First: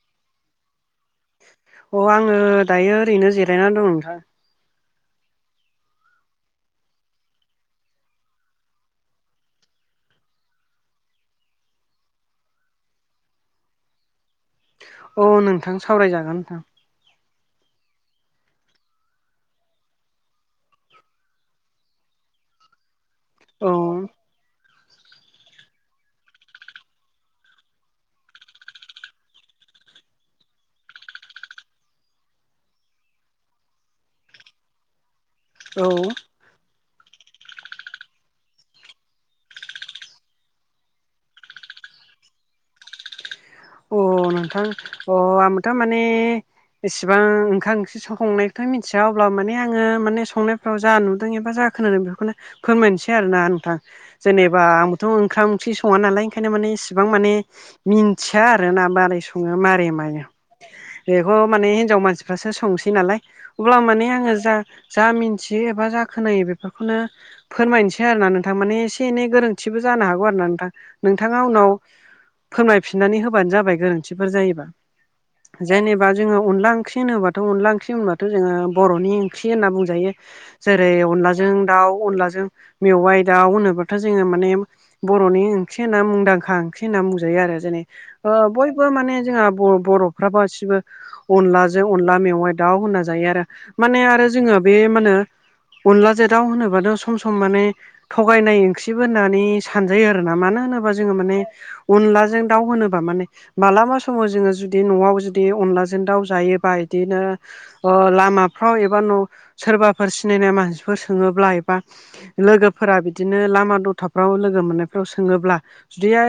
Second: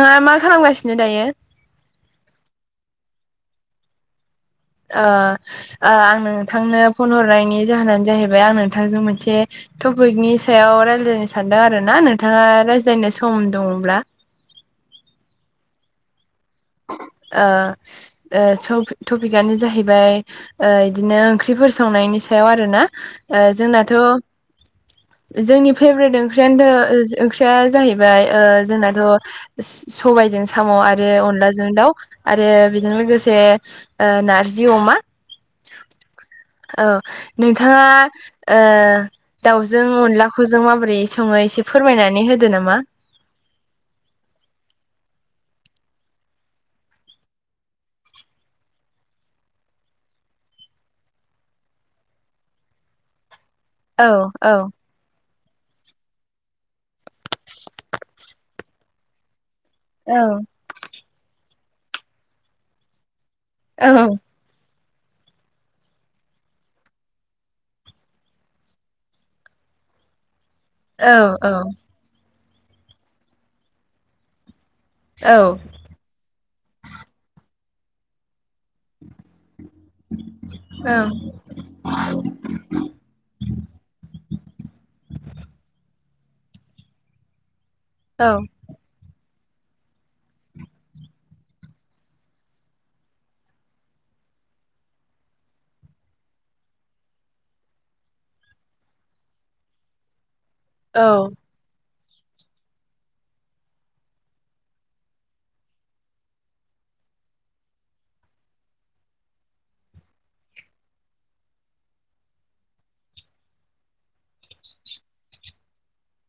ओ मा खालामगासिनो दायो? अ आङो दायो ओरैनो जिरायना दं नोंथां। अ ओ आं नोंथांनो फन हरनायनि जाहोनानो जाहैबाय आं नोंथांजों मोनसे टपिकनि सायाव रायज्लायनो सानदों आरो ना नोंथाङा रायज्लायनो सम दङब्ला। अ नोंथां सावरायजागोन नोंथां। ओ टपिकआनो जाहैबाय ओ इदिनो ओंख्रिफोर संनायनि सायाव आरोना ओ जोंनाथ' औ जोंनि फेभ्रेट ओंख्रियानथ ओंख्रिया जाहैबाय जोंनाथ' सबायजों साम' आरो अनलाजों जों दाउ आरो बेजों लोगोसे ओ नारजि अमा औ। औ नोंथाङा ओ दावजों अनलाखौ जों माबोरै सङो एसे फोरमायनानै होदो नामा। अ नोंथां अ आं थार माने इसिबां ओंखाम ओंख्रि संनायथ' मिथिया अब्ला माने आङो माने संनाय जा नुदों एबा जाखोनादों बेखौनो फोरमायनोसै आरोना नोंथां। औ औ जेनेबा आंबोथ' ओंखाम ओंख्रि सङा नालाय ओंखायनो माने इसिबां माने मिन थिया आरोना मारै सङो मारै औ मायो। बेखौ माने हिनजाव मानसिफ्रासो संसै नालाय अब्ला औ माने आङो जा जा मिथियो एबा जा खोनायो बेफोरखौनो फोरमायनोसै आरो ना नोंथां माने एसे एनै गोरोन्थिबो जानो हागौ आरो ना नोंथां। औ नोंथाङा औ उनाव फोरमायफिननानै होबानो जाबाय गोरोन्थिफोर जायोबा। औ। जेनेबा जों अनदला ओंख्रि होनोबाथ' अनला ओंख्रि होनबाथ' जोङो बर'नि ओंख्रि होनना बुंजायो जेरै अनलाजों दाउ, अनलाजों मेवाइ दाउ होनोब्लााथ' जोङो माने बर'नि ओंख्रि होनना मुंदांखा ओंख्रि होनना बुंजायो आरो जेनै औ ओ बयबो माने जोंहा बर'फ्रा गासिबो अनलाजों अनला मेवाइ दाउ होनना जायो आरो माने आरो जोङो बे मा होनो अनलाजों दाव होनोबाद सम सम माने थगायनाय ओंख्रिबो होननानै सानजायो आरोना मानो होनोबा औ जोङो माने अनलाजों दाव होनोबा माने मालाबा समाव जोङो जुदि न'आव जुदि अनलाजों दाउ जायोबा इदिनो ओ लामाफ्राव एबा न' सोरबाफोर सिनायनाय मानसिफोर सोङोब्ला एबा लोगोफोरा बिदिनो लामा दथाफ्राव लोगो मोननायफ्राव सोङोब्ला जुदिया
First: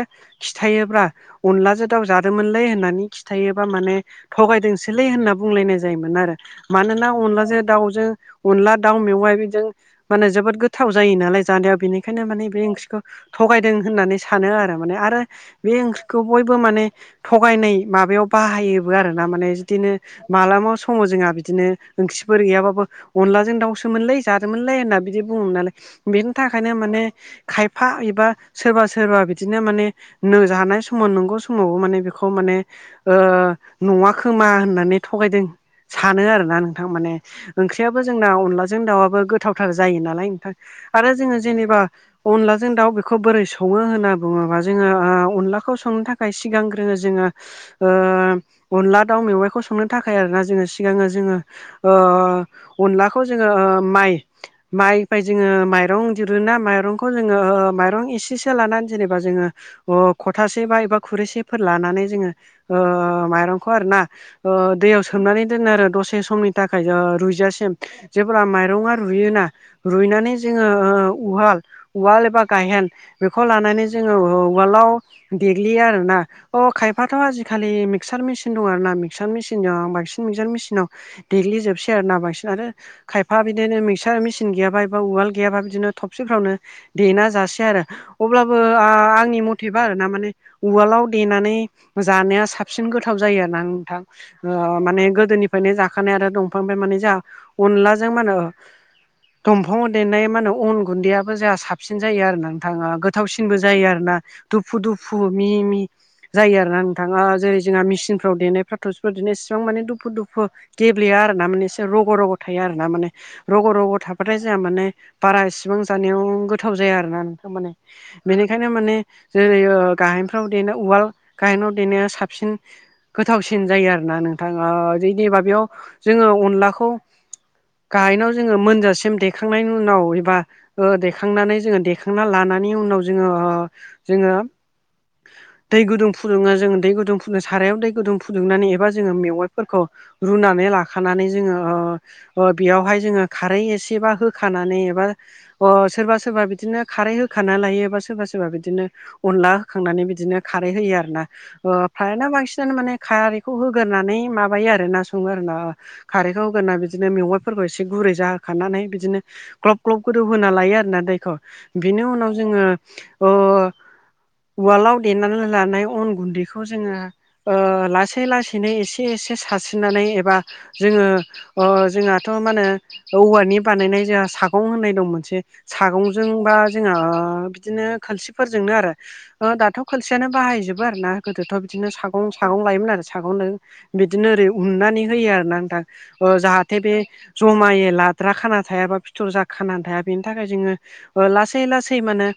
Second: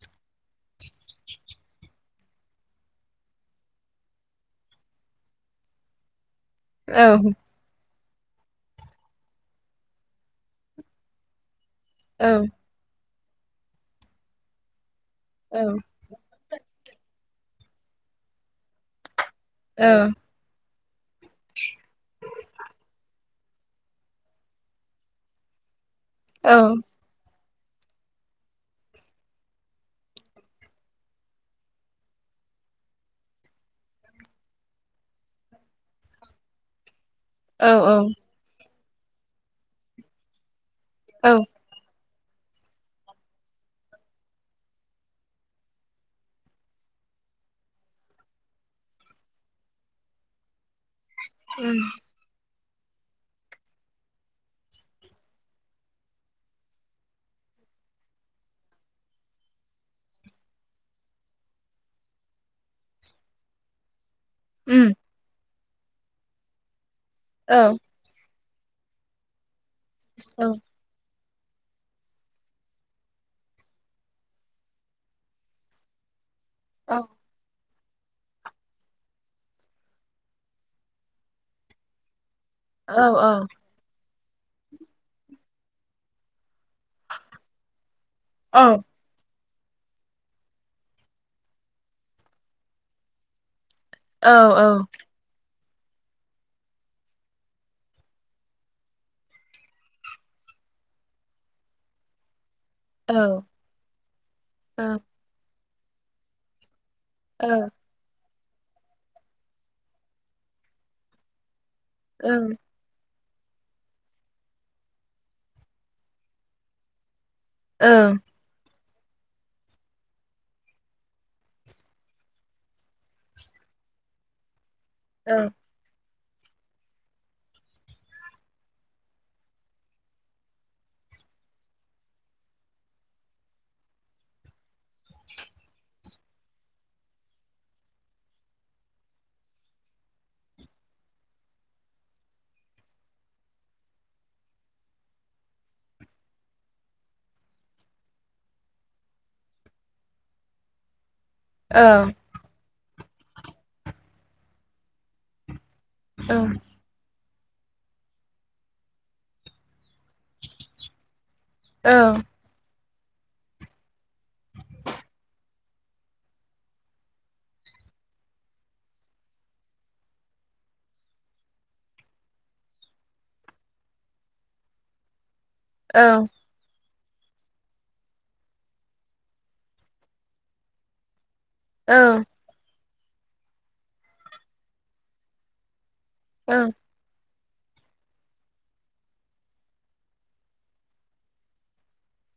खिथायोबा अनलाजों दाव जादोंमोनलै होननानै खिथायोबा माने थगायदोंसोलै होनना बुंलायनाय जायोमोन आरो मानोना अनलाजो दाउजों अनला दाउ मेवाइ बेजों माने जोबोद गोथाव जायो नालाय जानायाव बेनिखायनो माने बे ओंख्रिखौ थगायदों होननानै सानो आरो माने आरो बे ओंख्रि खौ बयबो माने थगायनाय माबायाव बाहायोबो आरोना माने बिदिनो मालाबा समाव जोंहा बिदिनो ओंख्रिफोर गैयाबाबो अनलाजों दाउसोमोनलै जानोमोनलै होनना बिदि बुङोमोन नालाय बेनि थाखायनो माने खायफा एबा सोरबा सोरबा बिदिनो माने नो जानाय सम समाव नंगौ समावबो माने बेखौ माने ओ नङा खोमा होननानै थगायदों सानो आरोना नोंथां माने औ ओंख्रियाबो जोंना अनलाजों दाउआबो गोथावथार जायो नालाय नोंथां आरो औ जोङो जेनेबा अनलाजों दाउ बेखौ बोरै सङो होनना बुङोबा जोङो ओ अनला खौ संनो थाखाय सिगांग्रोङो जोङो ओ अनला दाउ मेवाइखौ संनो थाखाय आरोना जोङो सिगाङो जोङो उम ओ अनलाखौ जोङो ओ माइ माइफाय जोङो माइरं दिरुनो माइरंखौ जोङो माइरं एसेसो लानानै जेनेबा जोङो [unintelligible] खथासे बा एबा खुरैसेफोर लानानै जोङो ओ माइरंखौ आरोना ओ उम दैयाव सो मनानै दोनो आरो दसे समनि थाखाय रुइजासिम औ जेब्ला माइरङा रुयोना रुइनानै औ जोङो ओ उहाल उवाल एबा गायेन बेखौ लानानै जोङो उवालाव देग्लियो आरोना अ औ खायफाथ' आजिखालि मिक्सार मेसिन दं आरो ना मिक्सार मेसिनजों आं बांसिन मिक्सार मेसिनाव देग्लिजोबसै आरोना बांसिन आरो औ खायफा बिदिनो मिक्सार मेसिन गैयाबा एबा उवाल गैयाबा बिदिनो थबसिफ्रावनो देना जासै आरो अब्लाबो औ आंनि मथेबा आरो ना माने उवालाव देनानै जानाया साबसिन गोथाव जायो आरोना नोंथां औ औ ओ माने गोदोनि माने जाखानाय आरो दंफांनिफ्राय माने जोंहा अनलाजों मा होनो दंफाङाव देनाय मा होनो अन गुन्दैयाबो जोंहा साबसिन जायो आरोना नोथां ओ गोथावसिनबो जायो आरो ना दुफु औ औ दुफु मिहि मिहि जायो आरोना नों थां ओ जेरै औ जोंहा मिसिनफ्राव देनायफ्राथ' एफोरबायदिनो इसेबां माने दुफु दुफु गेब्लेया आरो ना माने रग' रग' थायो आरोना माने रग' रग' थाबाथाय जोंहा माने बारा इसेबां जानायाव गोथाव जाया आरोना माने औ बेनिखायनो माने जेरै ओ गाहेनफ्राव देनाय उवाल गाहेनाव देनाया साबसिन गोथावसिन जायो आरोना नोंथां ओ रिदि माबायाव जोङो अनलाखौ गाहेनायाव जोङो मोनजासिम देखांनायनि उनाव एबा ओ देखांनानै जोङो देखांना लानानै उनाव जोङो ओ जोङो दै गुदुं फुदुङो जोङो दै गुदुं फुदुंनो सारायाव दै गुदुं फुदुंनानै एबा जोङो मेवाइफोरखौ रुनानै लाखानानै जोङो ओ ओ बेयावहाय जोङो खारै एसेबा होखानानै एबा अ सोरबा सोरबा बिदिनो खारै होखाना लायो बा सोरबा सोरबा बिदिनो अनला होखांनानै बिदिनो खारै होयो आरोना ओ फ्रायानो बांसिनानो माने खारैखौ होगोरनानै माबायो आरोना सङो आरोना ओ खारैखौ होगोरना बिदिनो मेवाइ फोरखौ इसे गुरै जाहोखानानै बिदिनो ग्लब ग्लब गोदौहोना लायो आरोना दैखौ बिनि उनाव जोङो ओ उवालाव देनानै लानाय अन गुन्दैखौ जोङो ओ लासै -लासैनो एसे -एसे सारस्रिनानै एबा जोङो ओ जोंहाथ' मा होनो औवानि बानायनाय जोंहा सागं होननाय दं मोनसे सागंजों बा जोंहा बिदिनो खोनसिब - -फोरजोंनो आरो ओ दाथ' खोलसियानो बाहायजोबो आरोना गोदोथ' बिदिनो सागं सागं लायोमोन आरो सागंनो बिदिनो ओरै उन्नानै होयो आरो न आं दा जाहाथे बे जमायै लाद्रा खाना थायाबा फिथर जा खानानै थाया बेनि थाखाय जोङो अ लासै लासै माने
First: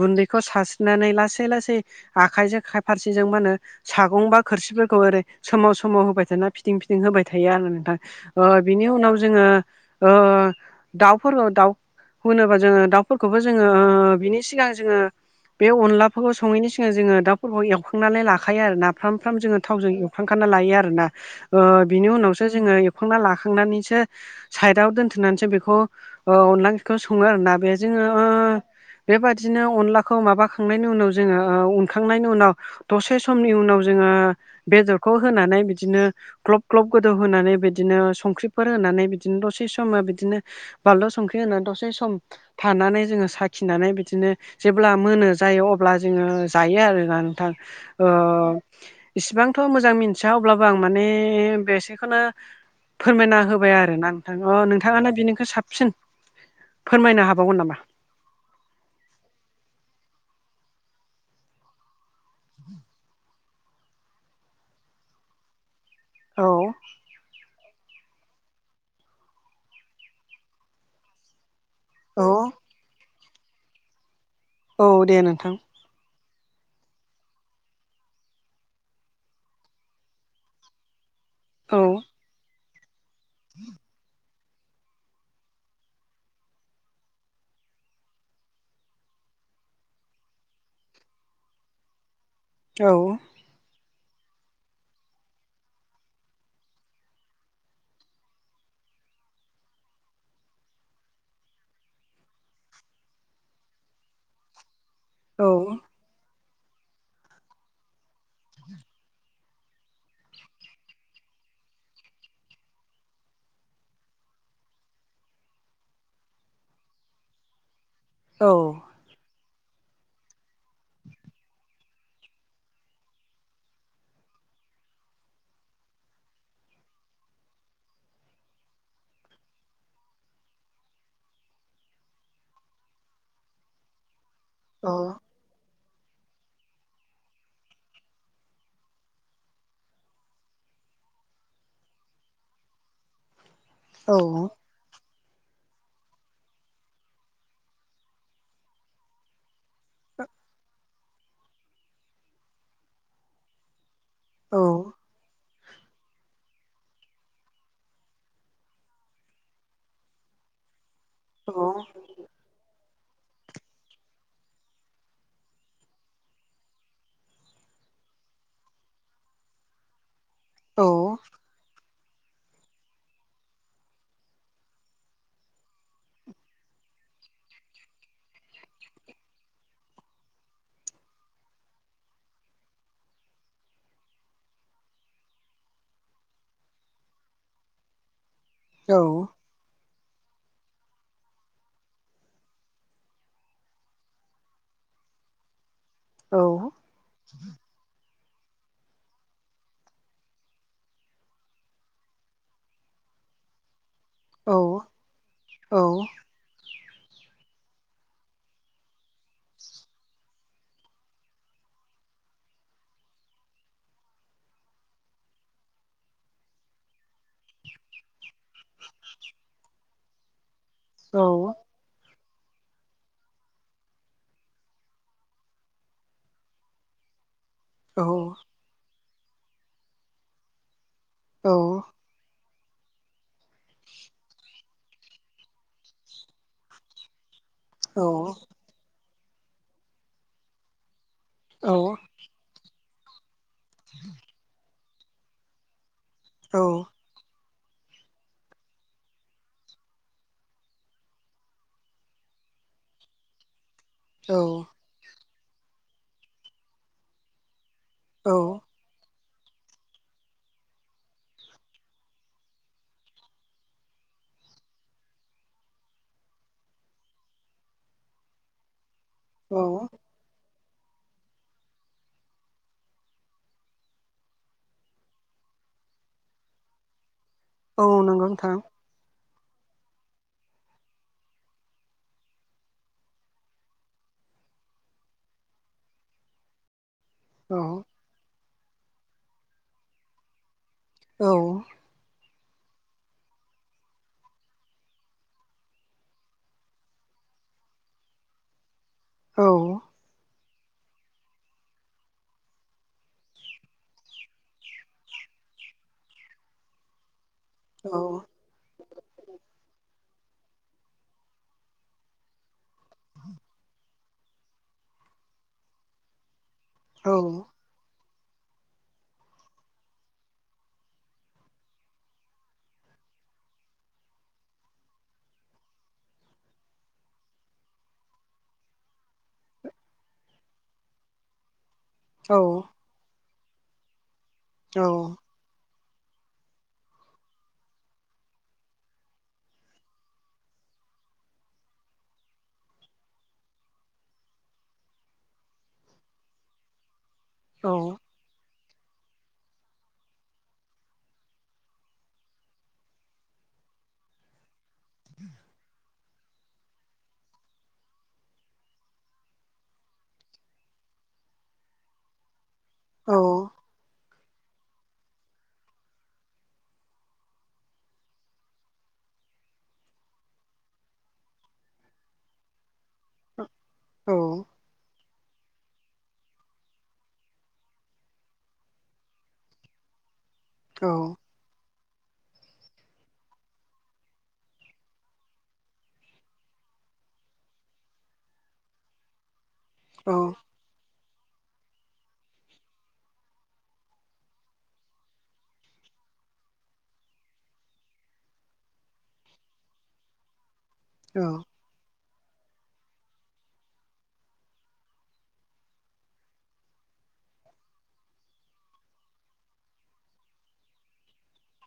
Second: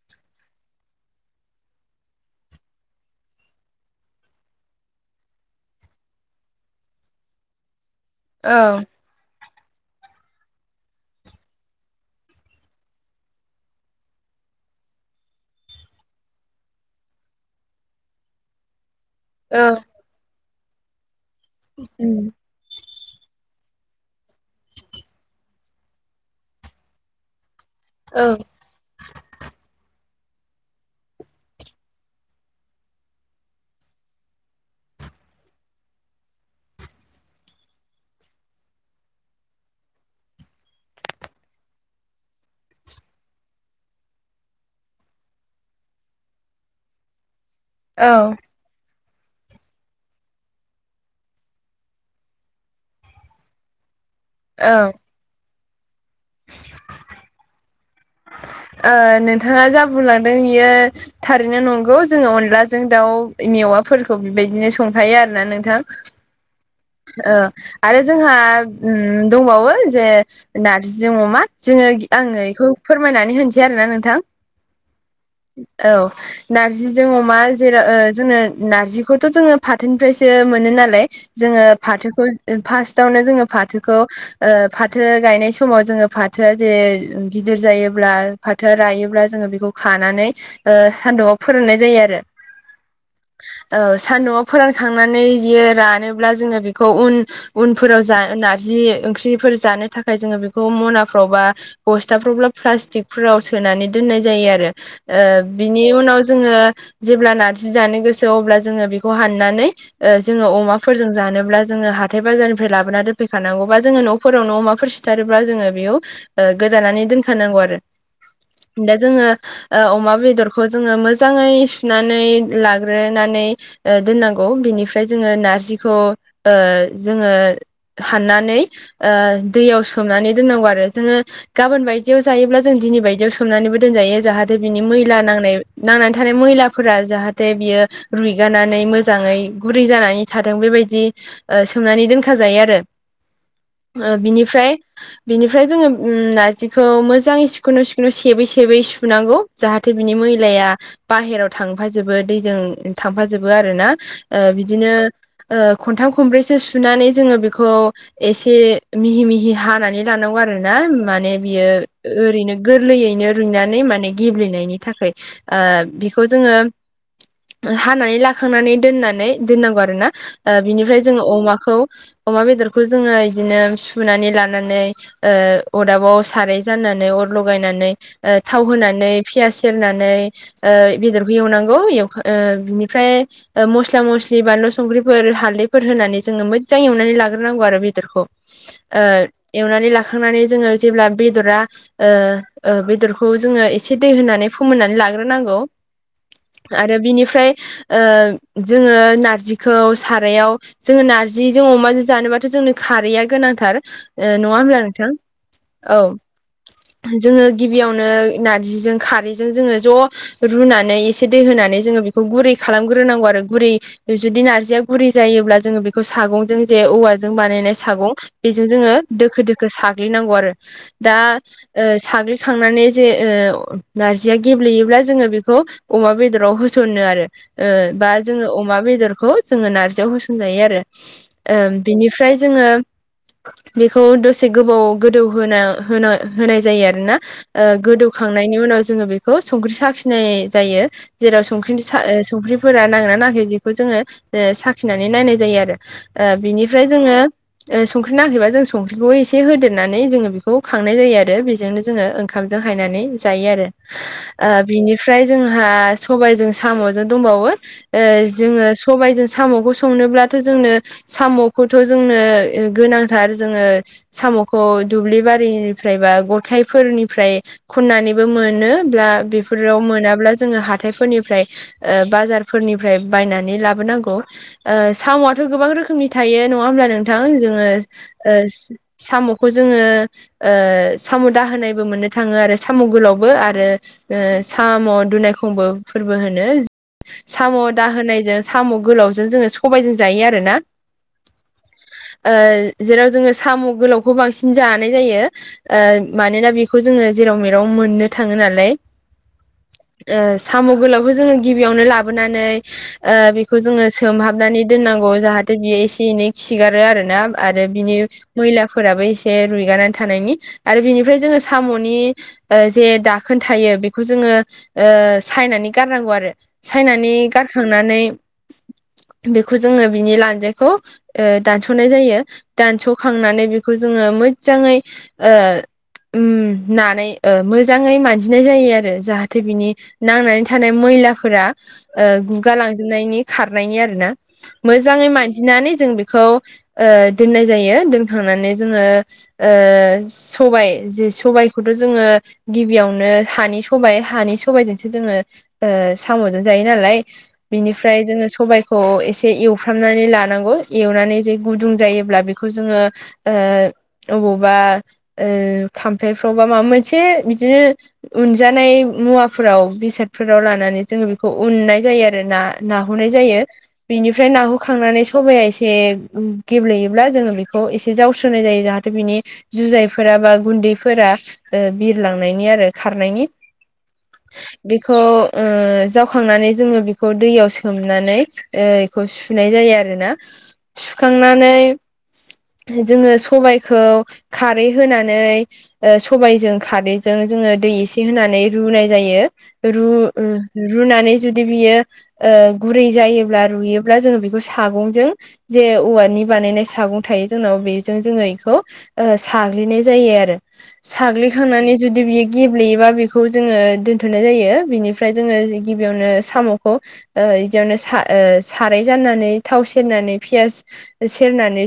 गुन्दै -खौ सारस्रिनानै लासै लासै आखाइजों खाय-फारसेजों मा होनो सागं बा खोरसिफोरखौ ओरै सोमाव सोमाव होबाय थाना फिदिं फिदिं होबाय थायो आंओ। नोंथां ओ बिनि उनाव जोङो ओ दाउफोरखौ दाउ होनोबा जोङो दाउफोरखौबो जोङो ओ बिनि सिगां जोङो बे अनलाफोरखौ सङैनि सिगां जोङो दाउफोरखौ एवखांनानै लाखायो आरो ना फ्राम-फ्राम जोङो थावजों एल -खांखाना लायो आरोना ओ बिनि उनावसो जोङो एवखांना लाखांनानैसो साइदाव दोनथ'नानैसो बेखौ ओ अनदला ओंख्रिखौ सङो आरोना बे जोङो औ ओ बेबायदिनो अनलाखौ माबाखांनायनि उनाव जोङो ओ उनखांनायनि उनाव दसे समनि उनाव जोङो बेदरखौ होनानै बिदिनो ग्लब-ग्लब गोदौ होनानै बिदिनो संख्रिफोर होनानै बिदिनो दसे समाव बिदिनो बानलु संख्रि होनानै दसे सम थानानै जोङो साखिनानै बिदिनो जेब्ला मोनो जायो अब्ला जोङो जायो आरोना नोंथां ओ औ इसिबांथ' मोजां मिथिया अब्लाबो आं माने बेसेखौनो फोरमायना होबाय आरो ना नोंथां ओ औ नोंथाङानो बिनिख्रुइ साबसिन फोरमायनो हाबावगोन नामा? ओ नोंथाङा जा बुंलांदों इयो थारैनो नंगौ जोङो अनलाजों दाउ मेवाफोरखौ बेबायदिनो संखायो आरोना नोंथां। औ। ओ आरो जोंहा दंबावो जे नारजिजों अमा। जोङो आङो बेखौ फोरमायनानै होनसै आरोोना नोंथां। औ दे नोंथां। औ। नार्जिजों अमा जेराव जोङो नार्जिखौथ' जोङो फाथोनिफ्रायसो मोनो नालाय जोङो औ फाथोखौ फास्टिवनो जोङो फाथोखौ ओ फाथो गायनाय समाव जोङो फाथोआ जे गिदिर जायोब्ला फाथोआ रायोब्ला जोङो बेखौ खानानै सान्दुंआव फोराननाय जायो आरो। औ। ओ सान्दुंआव फोरानखांनानै इयो रानोब्ला जोङो बेखौ उन उनफोराव जा नारजि ओंख्रिफोर जानो थाखाय जोङो बेखौ मनाफ्राव बा बस्थाफ्रावब्ला प्लास्टिकफोराव सोनानै दोननाय जायो आरो ओ औ बिनि उनाव जोङो जेब्ला नारजि जानो गोसो अब्ला जोङो बेखौ हाननानै ओ जोङो अमाखौ -फोरजों जानोब्ला जोङो हाथाय बाजारनिफ्राय लाबोनानै दोनफैखानांगौ बा जोङो न'फोराव न' अमाफोर सिथारोब्ला जोङो बेयाव ओ गोदानानै दोनफैनांगौ आरो औ दा जोङो ओ अमा बेदरखौ जोङो मोजाङै सुनानै लाग्रोनानै ओ दोननांगौ बिनिफ्राय जोङो नारजिखौ ओ जोङो हाननानै ओ दैयाव सोमनानै दोननांगौ आरो जोङो गाबोन बायदियाव जायोब्ला जों दिनै बायदियाव सोमनानैबो दोनजायो जाहाथे बिनि औ मैला नांनाय नांनानै थानाय मैलाफोरा जाहाथे बियो रुइगानानै मोजाङै गुरै जानानै था बेबायदि ओ सोमनानै दोनखाजायो आरो औ बिनिफ्राय बिनिफ्राय जोङो ओम नार्जिखौ मोजाङै सिखुनु सिखुनु' सेबै सेबै सुनांगौ। जाहाथे बिनि मैलाया बाहेराव थांफाजोबो दैजों थांफाजोबो आरो ना। ओ औ बिदिनो ओ खन्थाम खनब्रैसो सुनानै जोङो बेखौ एसे मिहि मिहि हानानै लानांगौ आरो ना। माने बियो ओरैनो गोरलैयैनो [unintelligible] माने गेब्लेनायनि थाखाय ओ बेखौ जोङो हानानै लाखांनानै दोननानै दोननांगौ आरो ना। ओ औ बिनिफ्राय जोङो अमाखौ अमा बेदरखौ जोङो बिदिनो सुनानै लानानै ओ अरदाबाव साराय जाननानै अर लगायनानै ओ थाव होनानै पियास सेरनानै ओ बेदरखौ एवनांगौ एवखा ओ बिनिफ्राय ओ मस्ला मस्लि बानलु संख्रिफोर हालदैफोर होनानै जोङो मोजां एवनानै लाग्रोनांगौ आरो बेदरखौ औ ओ एवनानै लाखांनानै जोङो जेब्ला बेदरा ओ ओ बेदरखौ जोङो एसे दै होनानै फोमोननानै लाग्रोनांगौ। आरो बिनिफ्राय ओ जोङो नारजि खौ सारायाव जोङो नार्जिजों अमाजों जानोबाथ' जोंनो खारैया गोनांथार। ओ नङा होनब्ला नोंथां औ। जोङो गिबियावनो नारजिजों खारैजों जोङो ज' रुनानै एसे दै होनानै जोङो बेखौ गुरै खालामग्रोनांगौ आरो गुरै जुदि नार्जिया गुरै जायोब्ला जोङो बेखौ सागंजों जे औवाजों बानायनाय सागं बेजों जोङो दोखो दोखो साग्लिनांगौ आरो दा ओ साग्लिखांनानै जे ओ नारजिया गेब्लेयोब्ला जोङो बेखौ अमा बेदराव होसनो आरो। ओ बा जोङो अमा बेदरखौ जोङो नारजियाव होसनजायो आरो ओ बिनि फ्राय जोङो बेखौ दसे गोबाव गोदौ होना होना होनाय जायो आरोना। ओ गोदौखांनायनि उनाव जोङो बेखौ संख्रि साखिनाय जायो। जेराव संख्रिनि सा ओ संख्रिफोरा नाङोना नाङाखै बिखौ जोङो ओ साखिनानै नायनाय जायो आरो। ओ बिनिफ्राय जोङो ओ संख्रि नाङाखैबा जों संख्रिखौ एसे होदेरनानै जोङो बेखौ खांनाय जायो आरो बेजोंनो जोङो ओं खामजों हायनानै जायो आरो। ओ बिनिफ्राय जोंहा सबायजों साम'जों दंबावो। ओ औ जोङो जों साम'खौ संनोब्लाथ' जोंनो साम'खौथ' जोंनो गोनांथार जोङो साम'खौ दुब्लि बारिनिफ्राय बा गथाइफोरनिफ्राय खन्नानैबो मोनो ब्ला औ बेफोराव मोनाब्ला जोङो हाथायफोरनिफ्राय ओ बाजारफोरनिफ्राय बायनानै ला बोनांगौ ओ साम'आथ' गोबां रोखोमनि थायो नङा होनब्ला नों थां जोङो औ नंगौ ओ नोंथां साम'खौ जोङो ओ साम' दाहोनायबो मोननो थाङो आरो साम' गोलावबो आरो ओ साम' दुनायखंबो फोरबो होनो। साम' औ दाहोनायजों साम' गोलावजों जोङो सबायजों जायो आरोना। औ ओ जेराव जोङो साम' गोलावखौ बांसिन जानाय जायो। ओ मानोना बेखौ जोङो जेराव मेराव मोननो थाङो नालाय। औ ओ साम' गोलावखौ जोङो गिबियावनो लाबोनानै ओ बे खौ जोङो सोमहाबनानै दोननांगौ जाहाथे बियो एसे एनै खिगारो आरोना आरो औ बिनि मैलाफोराबो एसे रुइगानानै थानायनि आरो बिनिफ्राय जोङो साम'नि ओ जे दाखोन थायो बेखौ जोङो ओ सायनानै गारनांगौ आरो। औ सायनानै गारखांनानै बेखौ जोङो बिनि लानजाइखौ ओ दानस'नाय जायो दानस'खांनानै बेखौ जोङो मोजाङै ओ ओम नानै ओ मोजाङै मानजिनाय जायो आरो जाहाथे बिनि नांनानै थानाय मैलाफोरा ओ औ गुगा लांजोबनायनि खारनायनि आरोना मोजाङै मानजिनानै जों बेखौ ओ दोननाय जायो दोनखांनानै जोंङो ओ सबाय जे सबायखौथ' जोंङो गिबियावनो हानि सबाय हानि सबायजोंसो जोंङो ओ साम'जों जायो नालाय बिनि जोंङो सबायखौ एसे एवफ्रामनानै लानांगौ एवनानै जे गुदुं जायोब्ला बेखौ जोंङो ओ अबावबा ओ खामफ्लायफ्रावबा माबा मोनसे बिदिनो उनजानाय मुवाफोराव बेसादफोराव लानानै जोंङो बेखौ उननाय जायो आरो ना। नाहुरनाय जायो। बिनिफ्राय नाहु खांनानै सबाया एसे गेब्लेयोब्ला जोंङो बेखौ एसे जावस्रोनाय जायो जाहाथे बिनि जुजायफोरा बा गुन्दैफोरा ओ बिरलांनायनि आरो खारनायनि। औ। बेखौ ओ जावखांनानै जोंङो बेखौ दैयाव सोमनानै ओ बेखौ सुनाय जायो आरोना सुखांनानै जोंङो सबायखौ खारै होनानै ओ सबाइजों खारैजों जोंङो दै एसे होनानै रुनाय जायो। रु औ रुनानै जुदि बियो ओ गुरै जायोब्ला रुयोब्ला जोंङो बेखौ सागंजों जे औवानि बानायनाय सागं थायो जोंनाव बेजों जोंङो बेखौ ओ साग्लिनाय जायो आरो। औ साग्लिखांनानै जुदि बेयो गेब्लेयोबा बेखौ जोंङो दोन्थ'नाय जायो बिनिफ्राय जोंङो गिबियावनो साम'खौ ओ बिदियावनो सा ओ साराय जाननानै थाव सेरनानै पियास सेरनानै